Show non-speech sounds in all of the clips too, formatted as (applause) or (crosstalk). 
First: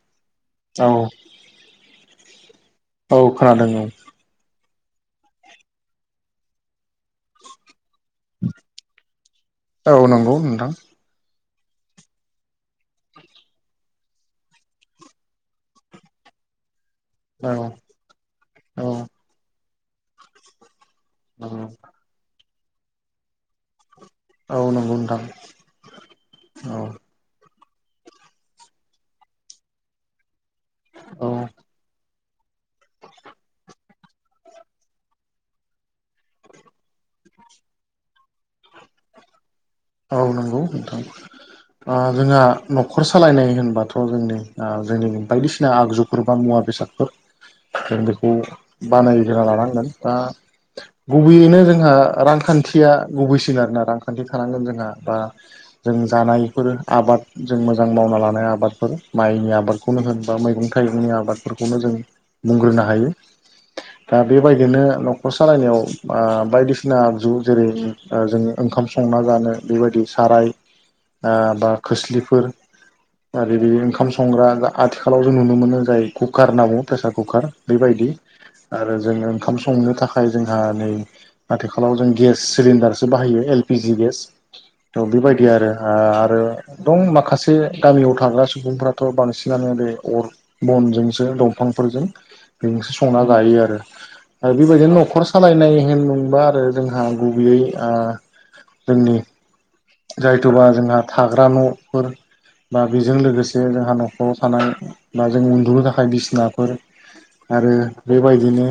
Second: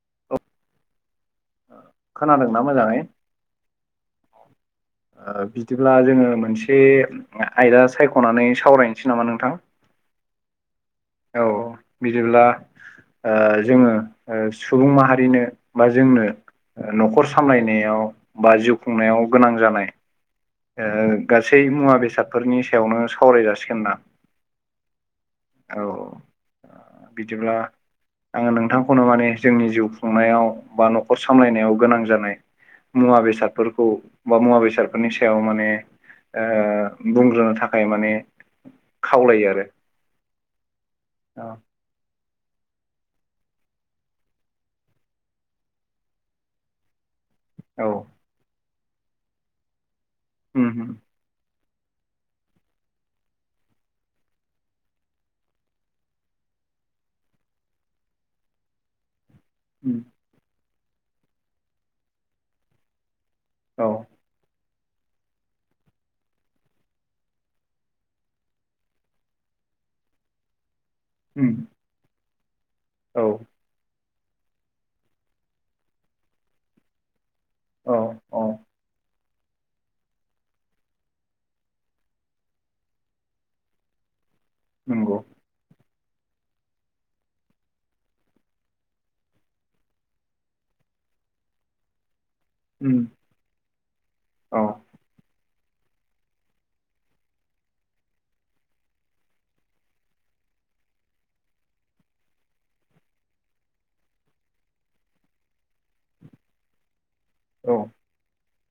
(unintelligible) औ। खोनादों ना मोजाङै? औ खोनादों औ। ओ बिदिब्ला जोंङो मोनसे आयदा सायख'नानै सावरायनोसै नामा नोंथां? औ नंगौ नोंथां। औ बिदिब्ला ओ जोंङो ओ सुबुं माहारिनो बा जोंनो ओ न'खर औ सामलायनायाव बा जिउ औ खुंनायाव गोनां जानाय ओ गासै नंगौ मुवा बेसादफोरनि सायावनो सावराय जासिगोन ना? औ नंगौ नोंथां। औ। औ बिदिब्ला आंङो नोंथांखौनो माने जोंनि जिउ खुंनायाव बा न'खर सामलायनायाव गोनां जानाय मुवा बेसादफोरखौ बा मुवा बेसादफोरनि सो सायाव माने ओ बुंग्रोनो थाखाय माने खावलायो आरो। औ नंगौ नोंथां। औ ओ जोंहा न'खर सालायनाय होनबाथ' जोंनि ओ जोंनिनो बायदिसिना आगजु गोबां मुवा बेसादफोर औ जों बेखौ बानायग्रोना लानांगोन दा उम उम। गुबैयैनो जोंहा रांखान्थिया गुबैसिन आरोना रांखान्थि थानांगोन जों ना बा जों जानायफोर आबाद जों मोजां मावना लानाय आबादफोर माइनि आबादखौनो उम होन बा मैगं थाइगंनि आबादफोरखौनो जों बुंग्रोनो हायो। औ दा बेबायदिनो न' खर सालायनायाव ओ बायदिसिना आगजु जेरै ओ उम जोंङो ओंखाम संना जानो बेबायदि साराय ओ उम बा खोस्लिफोर औ आरि बे ओंखाम संग्रा आ-आथिखालाव जों नुनो मोनो जाय कुकार होनना बुंङो प्रेसार कुकार औ बेबायदि औ आरो जोङो ओंखाम संनो थाखाय जोंहा नै आथिखालाव जों गेस सिलिनडारसो बाहायो एल पि जि गेस थ' नंगौ बेबायदि आरो ओ आरो दं माखासे गामियाव थाग्रा सुबुंफ्राथ' बांसिनानो बे अर बनजोंसो दंफांफोरजों उम बेजोंसो संना जायो आरो। आरो औ बेबायदिनो न'खर सालायनाय होनबा आरो जोंहा गुबैयै आ जोंनि जायथ'बा जोंहा थाग्रा न'फोर बा बेजों लोगोसे जोंहा न'खराव थानाय बा जों उन्दुनो थाखाय बिसिनाफोर आरो औ बेबायदिनो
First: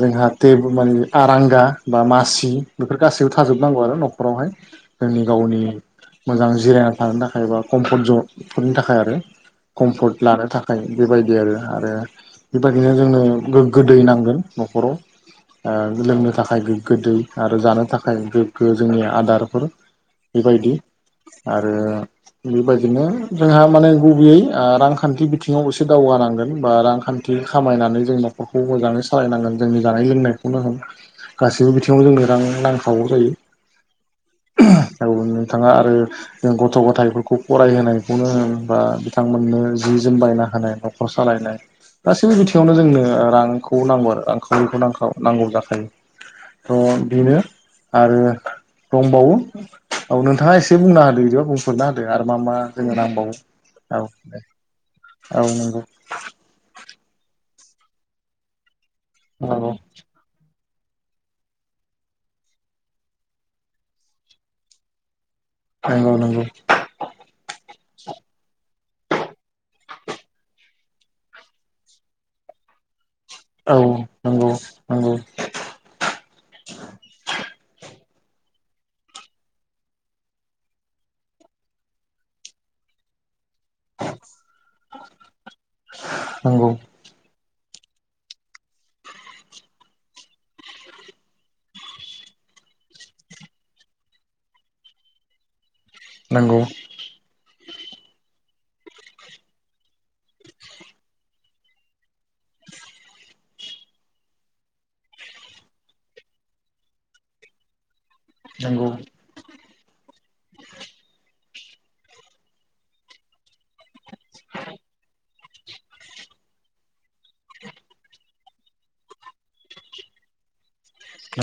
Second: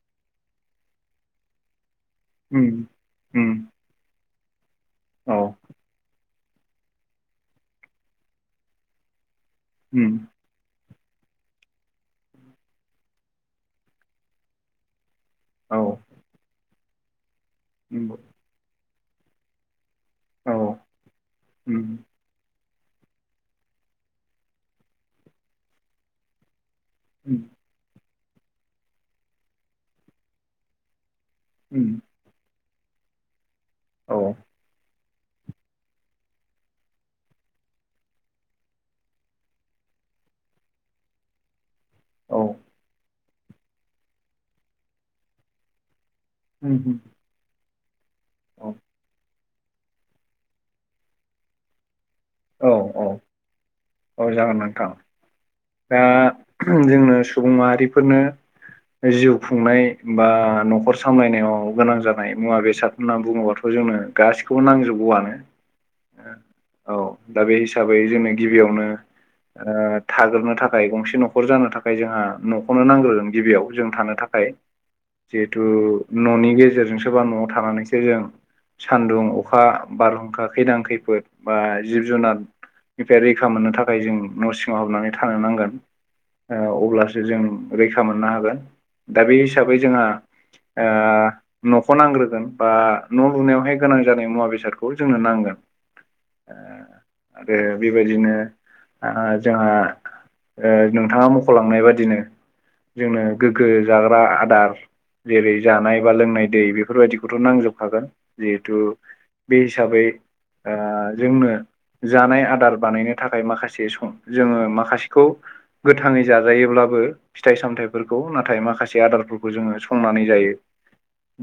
जोंहा टे माने आरांगा बा मा सि उम बेफोर गासैबो उम थाजोबनांगौ आरो न'खरावहाय जोंनि औ गावनि मोजां जिरायनानै थानो थाखाय एा कम्फर्ट जन बेफोरनि थाखाय आरो उम कम्फर्ट लानो थाखाय थाखाय बेबायदि आरो आरो बेबायदिनो जोंनो गोग्गो दै नांगोन न'खराव औ ओ लोंनो थाखाय गोग्गो दै आरो जानो थाखाय नंगौ गोग्गो जोंनि आदारफोर औ बेबायदि आरो उम बेबायदिनो जोंहा माने गुबैयै ओ रांखान्थि बिथिङाव एसे दावगानांगोन बा रां खान्थि उम खामायनानै जों न'खरखौ मोजाङै सालायनांगोन जोंनि जानाय लोंनायखौनो होन गासैबो उम बिथिङाव जोंनो रां नांखागौ जायो औ औ नोंथाङा आरो जों गथ' गथायाइफोरखौ फरायहोनायखौनो होन बा बिथांमोननो जि जोम बायना होनायखौ न'खर सालायनाय गासैबो औ बिथिङावनो जोंनो रांखौ नांगौ आरो रांखावरिखौ नांखागौ नांगौ जाखायो उम उम थ' बेनो आरो औ दंबावो औ नोंथाङा एसे बुंना होना बिदिबा बुं खुरना होदो आरो मा मा औ जोङो औ नांबावो औ जागोन नोंथां औ नंगौ दा जोंनो सुबुं माहारिफोरनो जिउ खुंनाय बा न'खर सामलायनायाव गोनां जानाय मुवा बेसाद होननानै बुङोबाथ' जोंनो गासिखौबो नांजोबगौआनो नंगौ नंगौ औ दा बे हिसाबै जोङो गिबियावनो ओ थाग्रोनो थाखाय गंसे न'खर जानो थाखाय जोंहा न'खौनो नांग्रोगोन गिबियाव जों थानो नंगौ नंगौ थाखाय औ नंगौ जि थु न'नि गेजेरजोंसो बा न'आव थानानैसो जों सानदुं अखा बारहुंखा खैदां खैफोद बा जिब जुनार निफ्राय रैखा मोननो थाखाय जों न'सिङाव हाबनानै थानो नांगोन ओ अब्लासो जों रैखा मोननो हागोन दा बे हिसाबै जोंहा ओ न'खौ नांग्रोगोन बा न' लुनायावहाय गोनां जानाय मुवा बेसादखौ जोंनो नांगोन। नांगौ। आरो बेबायदिनो आ जोंहा ओ नोंथाङा मख'लांनाय बादिनो जोंनो गोग्गो जाग्रा आदार जेरै जानाय बा लोंनाय दै बेफोरबायदिखौथ' नांजोबखागोन जिहेथु नंगौ बे हिसाबै ओ जोंनो जानाय आदार बानायनो थाखाय माखासे सम जोङो माखासेखौ गोथाङै जाजायोब्लाबो फिथाइ सामथायाइफोरखौ नाथाय माखासे आदारफोरखौ जोङो संनानै जायो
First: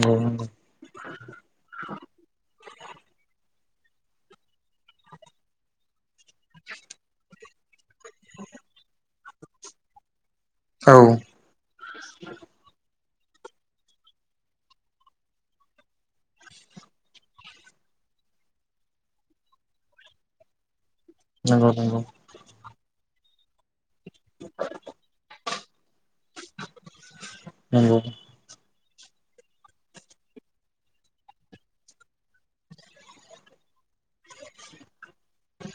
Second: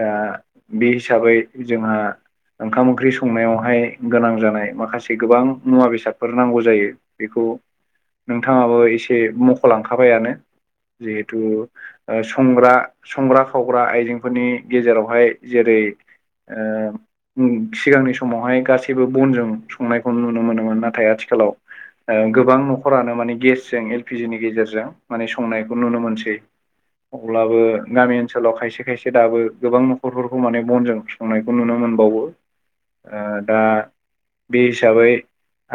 दा बे हिसाबै जोंहा ओंखाम ओंख्रि संनायावहाय गोनां जानाय माखासे गोबां मुवा बेसाद फोर नांगौ जायो बेखौ नोंथाङाबो एसे मख'लांखाबायानो जिहेथु संग्रा संग्रा खावग्रा आइजेंफोरनि गेजेरावहाय जेरै ओ सिगांनि समावहाय गासैबो बनजों संनायखौ नुनो मोनोमोन नाथाय आथि खालाव नंगौ नंगौ औ नंगौ गोबां न'खरानो माने गेसजों फिजिनि गेजेरजों माने संनायखौ नुनो मोनसै अब्लाबो नंगौ गामि ओनसोलाव खायसे खायसे दाबो गोबां न'खरफोरखौ माने बनजों संनायखौ नुनो मोनबावो। ओ दा बे हिसाबै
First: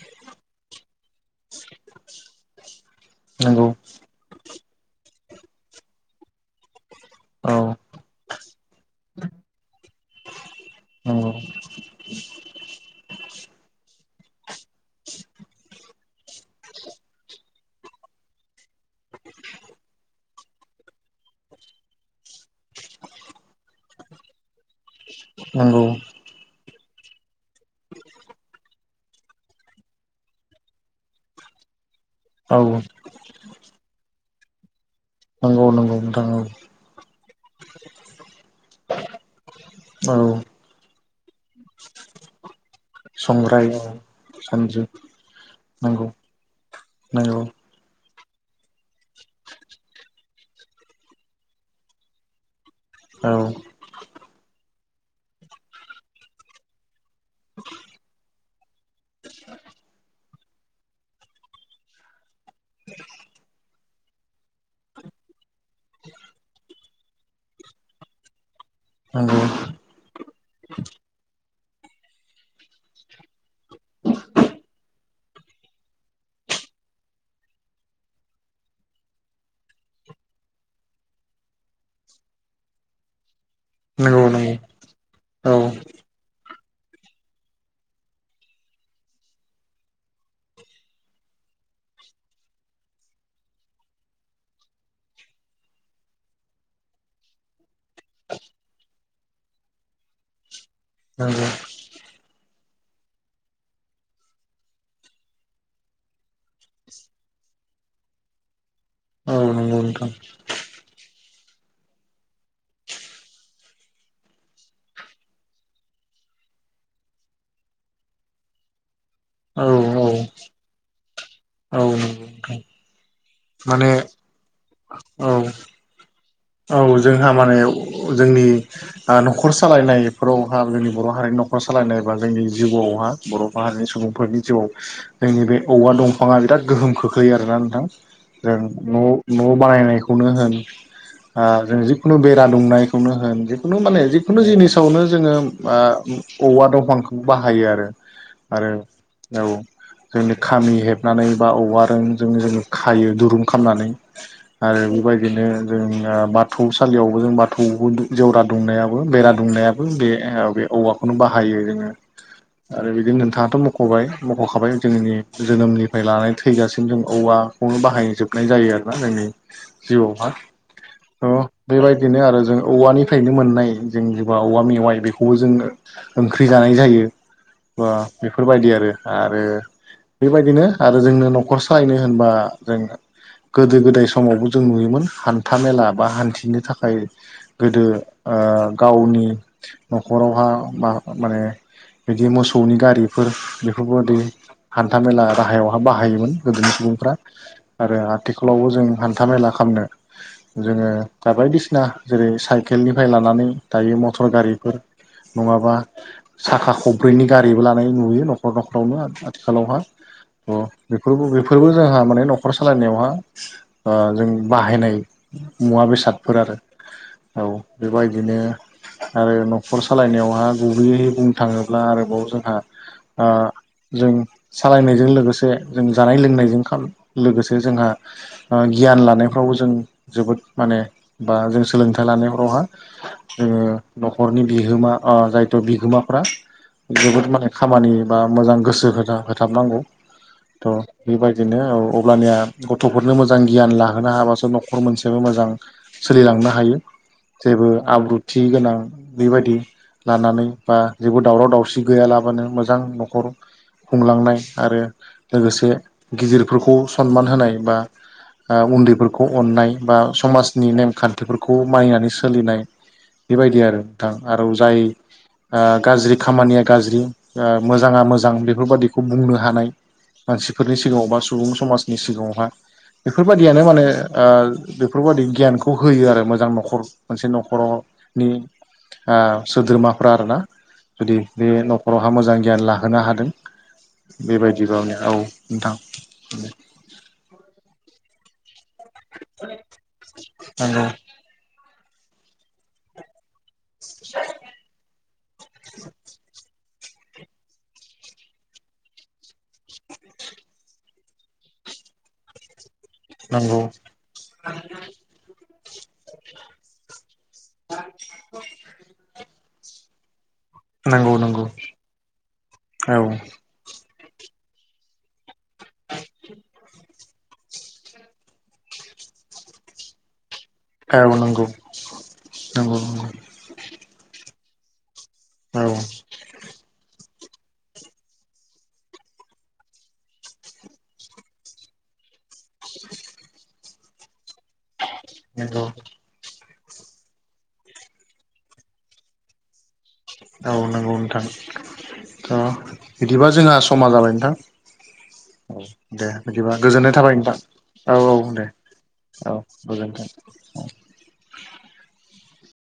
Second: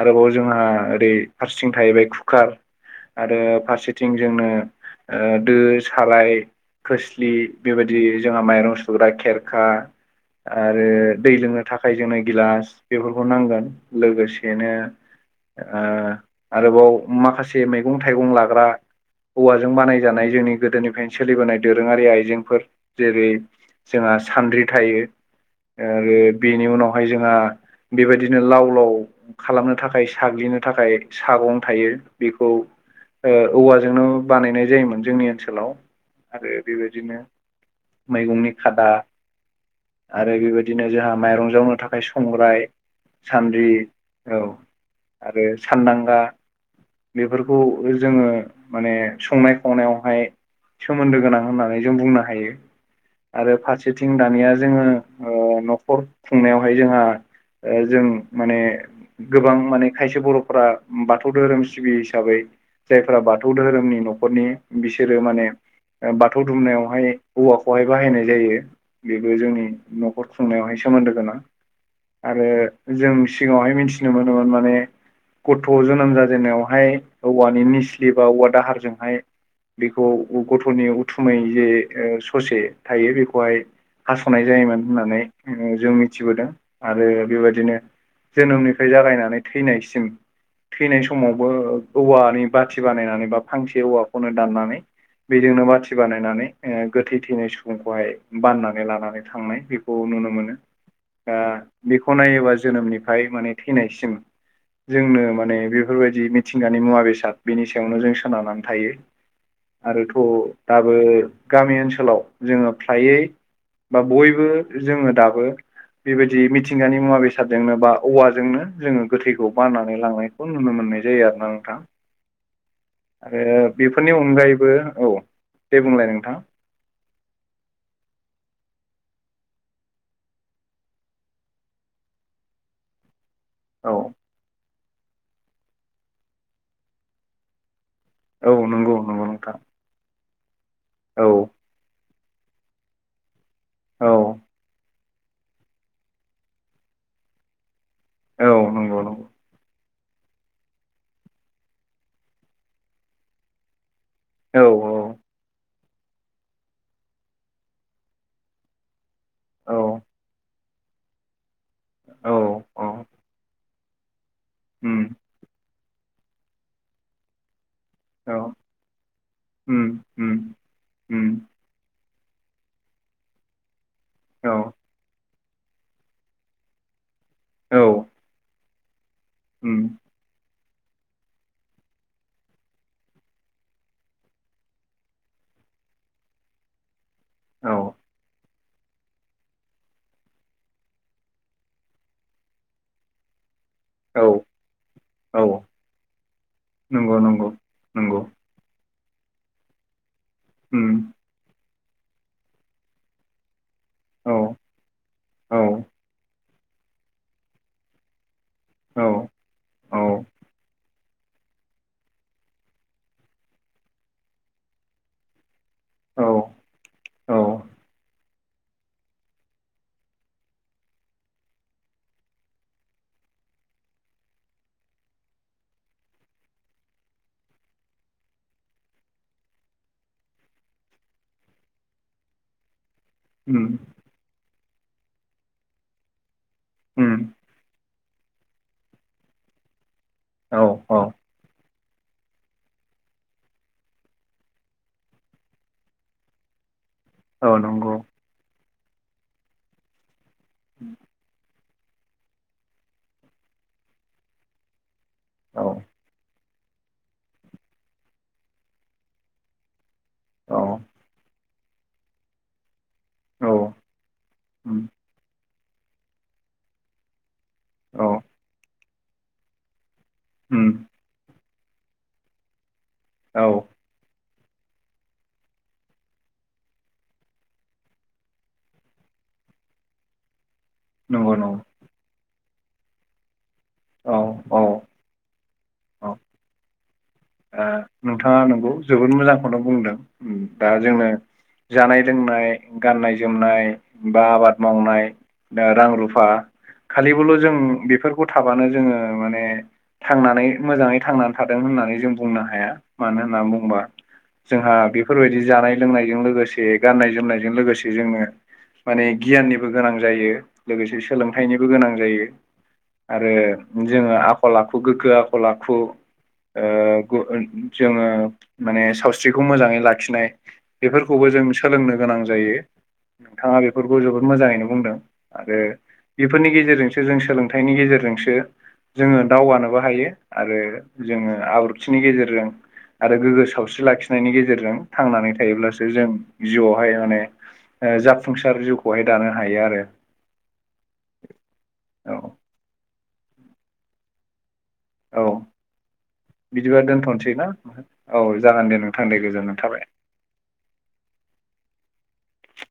आरोबाव जोंहा ओरै फारसेथिं थाहैबाय खुखार आरो नंगौ फारसे सेथिं जोंनो ओ दो साराय खोस्लि औ बेबायदि जोंहा माइरं सुग्रा खेरखा आरो नंगौ दै लोंनो थाखाय जोंनो गिलास बेफोरखौ नांगोन। लोगोसेनो ओ आरोबाव माखासे मैगं थाइगं लाग्रा औवाजों बानायजानाय जोंनि गोदोनिफायनो सोलिबोनाय दोरोङारि आइजेंफोर जेरै जोंहा सान्द्रि थायो नंगौ ओ बेनि उनावहाय जोंहा बेबायदिनो लाव लाव खालामनो थाखाय साग्लिनो थाखाय सागं थायो बेखौ औ ओ औवाजोंनो बानायनाय जायोमोन। जोंनि नंगौ ओनसोलाव नंगौ नोंथां औ आरो बेबायदिनो मैगंनि खादा औ आरो बेबायदिनो जोंहा माइरं जावनो थाखाय संग्राय सान्द्रि संग्राय औ औ सानद्रि आरो नंगौ सानदांगा नंगौ बेफोरखौ खौ जोङो माने संनाय खावनायावहाय सोमोन्दो गोनां होननानै जों बुंनो हायो औ आरो फारस सेथिं दानिया जोङो ओ न'खर खुंनायावहाय जोंहा ओ जों माने गोबां माने खायसे बर' फोरा बाथौ धोरोम सिबियो हिसाबै जायफोरा बाथौ दोहोरोमनि न'खरनि बिसोरो माने ओ बाथौ दुमनायावहाय औवाखौहाय बाहायनाय जायो बेबो नंगौ जोंनि न'खर खुंनायावहाय सोमोन्दो गोनां। आरो जों सिगाङावहाय मिथिनो मोनोमोन माने गथ' जोनोम जाजेननायावहाय औवानि निस्लि बा औवा दाहारजोंहाय बेखौ गथ'नि उथुमै जे ओ ससे थायो बेखौहाय नंगौ हास'नाय नंगौ जायोमोन औ होननानै जों मिथिबोदों आरो बेबायदिनो जोनोमनिफाय जागायनानै थैनायसिम थैनाय समावबो औवानि बाथि बानायनानै बा फांसे औवाखौनो दाननानै बेजोंनो बाथि बानायनानै ओ गोथै थैनाय सुबुंखौहाय बाननानै लानानै थांनाय बे खौ नुनो मोनो ओ नंगौ बेखौ नायोबा जोनोमनिफाय माने थैनायसिम जोंनो माने बेफोरबायदि मिथिंगानि मुवा बेसाद बेनि सायावनो जों सोनारनानै थायो। औ नंगौ नोंथां आरोथ' दाबो गामि ओनसोलाव जोङो फ्रायै बा बयबो जोङो दाबो बेबायदि मिथिंगानि मुवा बेसादजोंनो बा औवाजोंनो जोङो गोथै औ बाननानै लांनायखौ नुनो मोननाय जायो आरो ना नोंथां। नंगौ नोंथां आरो माने बेफोरनि अनगायैबो औ दे बुंलाय नोंथां? औ जोंहा माने जोंनि आ न'खर सालायनायफोरावहा जोंनि बर' हारिनि न'खर सालायनाय बा जोंनि जिउआवहा बर' माहारिनि औ सुबुंफोरनि जिउआव जोंनि बे औवा दंफाङा बिराद गोहोम खोख्लैयो आरोना नोंथां। औ जों नंगौ नंगौ न' नोंथां न' बानायनायखौनो होन। औ ओ जों जिखुनु बेरा दुंनायखौनो होन जिखुनु माने औ जिखुनु जिनिस खौनो जोङो ओ औवा दंफांखौ बाहायो आरो औ आरो नंगौ नंगौ औ। जोंनि खामि हेबनानै बा औवा रोंजों जों खायो दुरुं खामनानै औ आरो बेबायदिनो जोंना बाथौ सालियावबो जों बाथौआवबो दु जेवरा दुंनायाबो बेरा औ दुंनायाबो बे ओ बे औवा खौनो बाहायो जोङो औ औ आरो बिदिनो नोंथाङाथ' मख'बाय मख'खाबाय उम जोंनि जोनोमनिफ्राय लानानै थैजासिम जों औवाखौनो बाहायो। औ जोबनाय जायो आरोना जोंनि उम जिउआव हा उम उम अ' बेबायदिनो आरो जों औवानिफायनो मोननाय जों जेबा औ औवा मेवाय बेख खौ जोंनो ओंख्रि जानाय जायो औ बा बेफोरबायदि आरो। आरो उम बेबायदिनो आरो जोंनो न'खर सालायनो होनबा जोंनो गोदो गोदाय समावबो जों नुयोमोन हान्था मेला बा हान्थिनो थाखाय औ गोदो ओ गावनि न'खरावहा मा-माने बिदि मोसौनि गारिफोर बे फुबादि औ हान्थामेला औ राहायावहा बाहायोमोन गोदोनि सुबुंफ्रा। नंगौ नंगौ आरो नंगौ आथिखालावबो जों हान्था मेला खामनो जोङो उम दा बायदिसिना जेरै साइकेलनिफाय लानानै दायो मटर औ गारिफोर औ नङाबा साखा खब्रैनि गारिबो लानाय नुयो न'खर न'खरावनो औ आ आद थिखालावहा औ थ' बेफोरबो बेफोरबो जाहा माने न'खर सालायनायावहा अ जों बाहायनाय मुवा औ बेसादफोर आरो औ बेबायदिनो आरो न'खर सालायनायावहा गुबैयैै बुंनो थाङोब्ला आरोबाव जोंहा ओ जों सालायनायजों लोगोसे जों जानाय लोंनायजों खाम लोगोसे जोंहा ओ गियान लानायफ्रावबो जों जोबोद माने बा जों सोलोंथाइ लानाय फोरावहा उम जोंनि न'खरनि बिहोमा ओ जायथ' बिगोमाफ्रा उम जोबोद माने खामानि बा मोजां गोसो होना होथाब नांगौ। औ थ' औ बेबायदिनो औ अब्लानिया गथ'फोरनो मोजां गियान लाहोनो हाबासो न' खर मोनसेयाबो मोजां सोलिलांनो हायो। औ जेबो नंगौ आब्रुद थि गोनां बेबायदि लानानै बा जेबो दावराव दावसि गैयालाबानो मोजां न'खर खुंलांनाय आरो औ लोगोसे गिदिर फोरखौ सनमान होनाय बा आ उन्दैफोरखौ अननाय बा औ समाजनि नेम खान्थिफोर खौ मानिनानै सोलिनाय औ बेबायदि आरो नोंथां। आरो जाय उम ओ गाज्रि खामानिया गाज्रि ओ मोजाङा औ मोजां बेफोरबादिखौ बुंनो हानाय उम मानसिफोरनि सिगाङाव बा सुबुं समाजनि सिगाङावहा औ बेफोरबादियानो माने ओ बेफोरबायदि गियानखौ होयो आरो मोजां न'खर मोनसे न'खरनि आ सोद्रोमाफ्रा आरोना। जुदि नंगौ बे नंगौ न'खरावहा मोजां गियान लाहोनो हादों। औ औ बेबायदिबाे आंनिया औ औ नोंथां दे। ओ नोंथाङा नोंगौ जोबोद मोजांखौनो बुंदों। दा जोंनो जानाय लोंनाय गाननाय जोमनाय बा आबाद मावना दा रां, रुफा खालिबोल' जों बेफोरखौ थाबानो जोङो माने थांनानै मोजाङै थांनानै थादों होननानै जों बुंनो हाया। मानो होननानै नंगौ बुंबा जोंहा बेफोरबायदि जानाय लोंनायजों लोगोसे गाननाय जोमनायजों लोगोसे जोंनो माने गियाननिबो गोनां जायो। नंगौ लोगोसे नंगौ सोलोंथाइनिबो गोनां जायो। औ आरो जोङो आखल आखु गोग्गो आख खल आखु ओ गु ओ जोङो माने सावस्रिखौ मोजाङै लाखिनाय औ बेफोरखौबो जों नंगौ सोलोंनो गोनां जायो नंगौ नंगौ नोंथाङा बेफोरखौ जोबोद मोजाङैनो बुंदों आरो औ बेफोरनि गेजेरजोंसो जों सोलोंथाइनि गेजेरजोंसो जोङो दावगानोबो हायो। आरो जोङो आब्रु थिनि गेजेरजों आरो गोग्गो सावस्रि लाखिनायनि गेजेरजों थांनानै नंगौ थायोब्लासो जों जिउआवहाय माने ओ जाफुंसार जिउखौहाय दानो हायो आरो औ नंगौ नोंथां औ थ' बिदिबा जोंहा समा जाबाय नोंथां औ दे बिदिबा गोजोननाय थाबाय दोनथ'नोसै नोंथां ना औ औ दे जागोन नोंथां दे औ गोजोननाय थाबाय गोजोनथों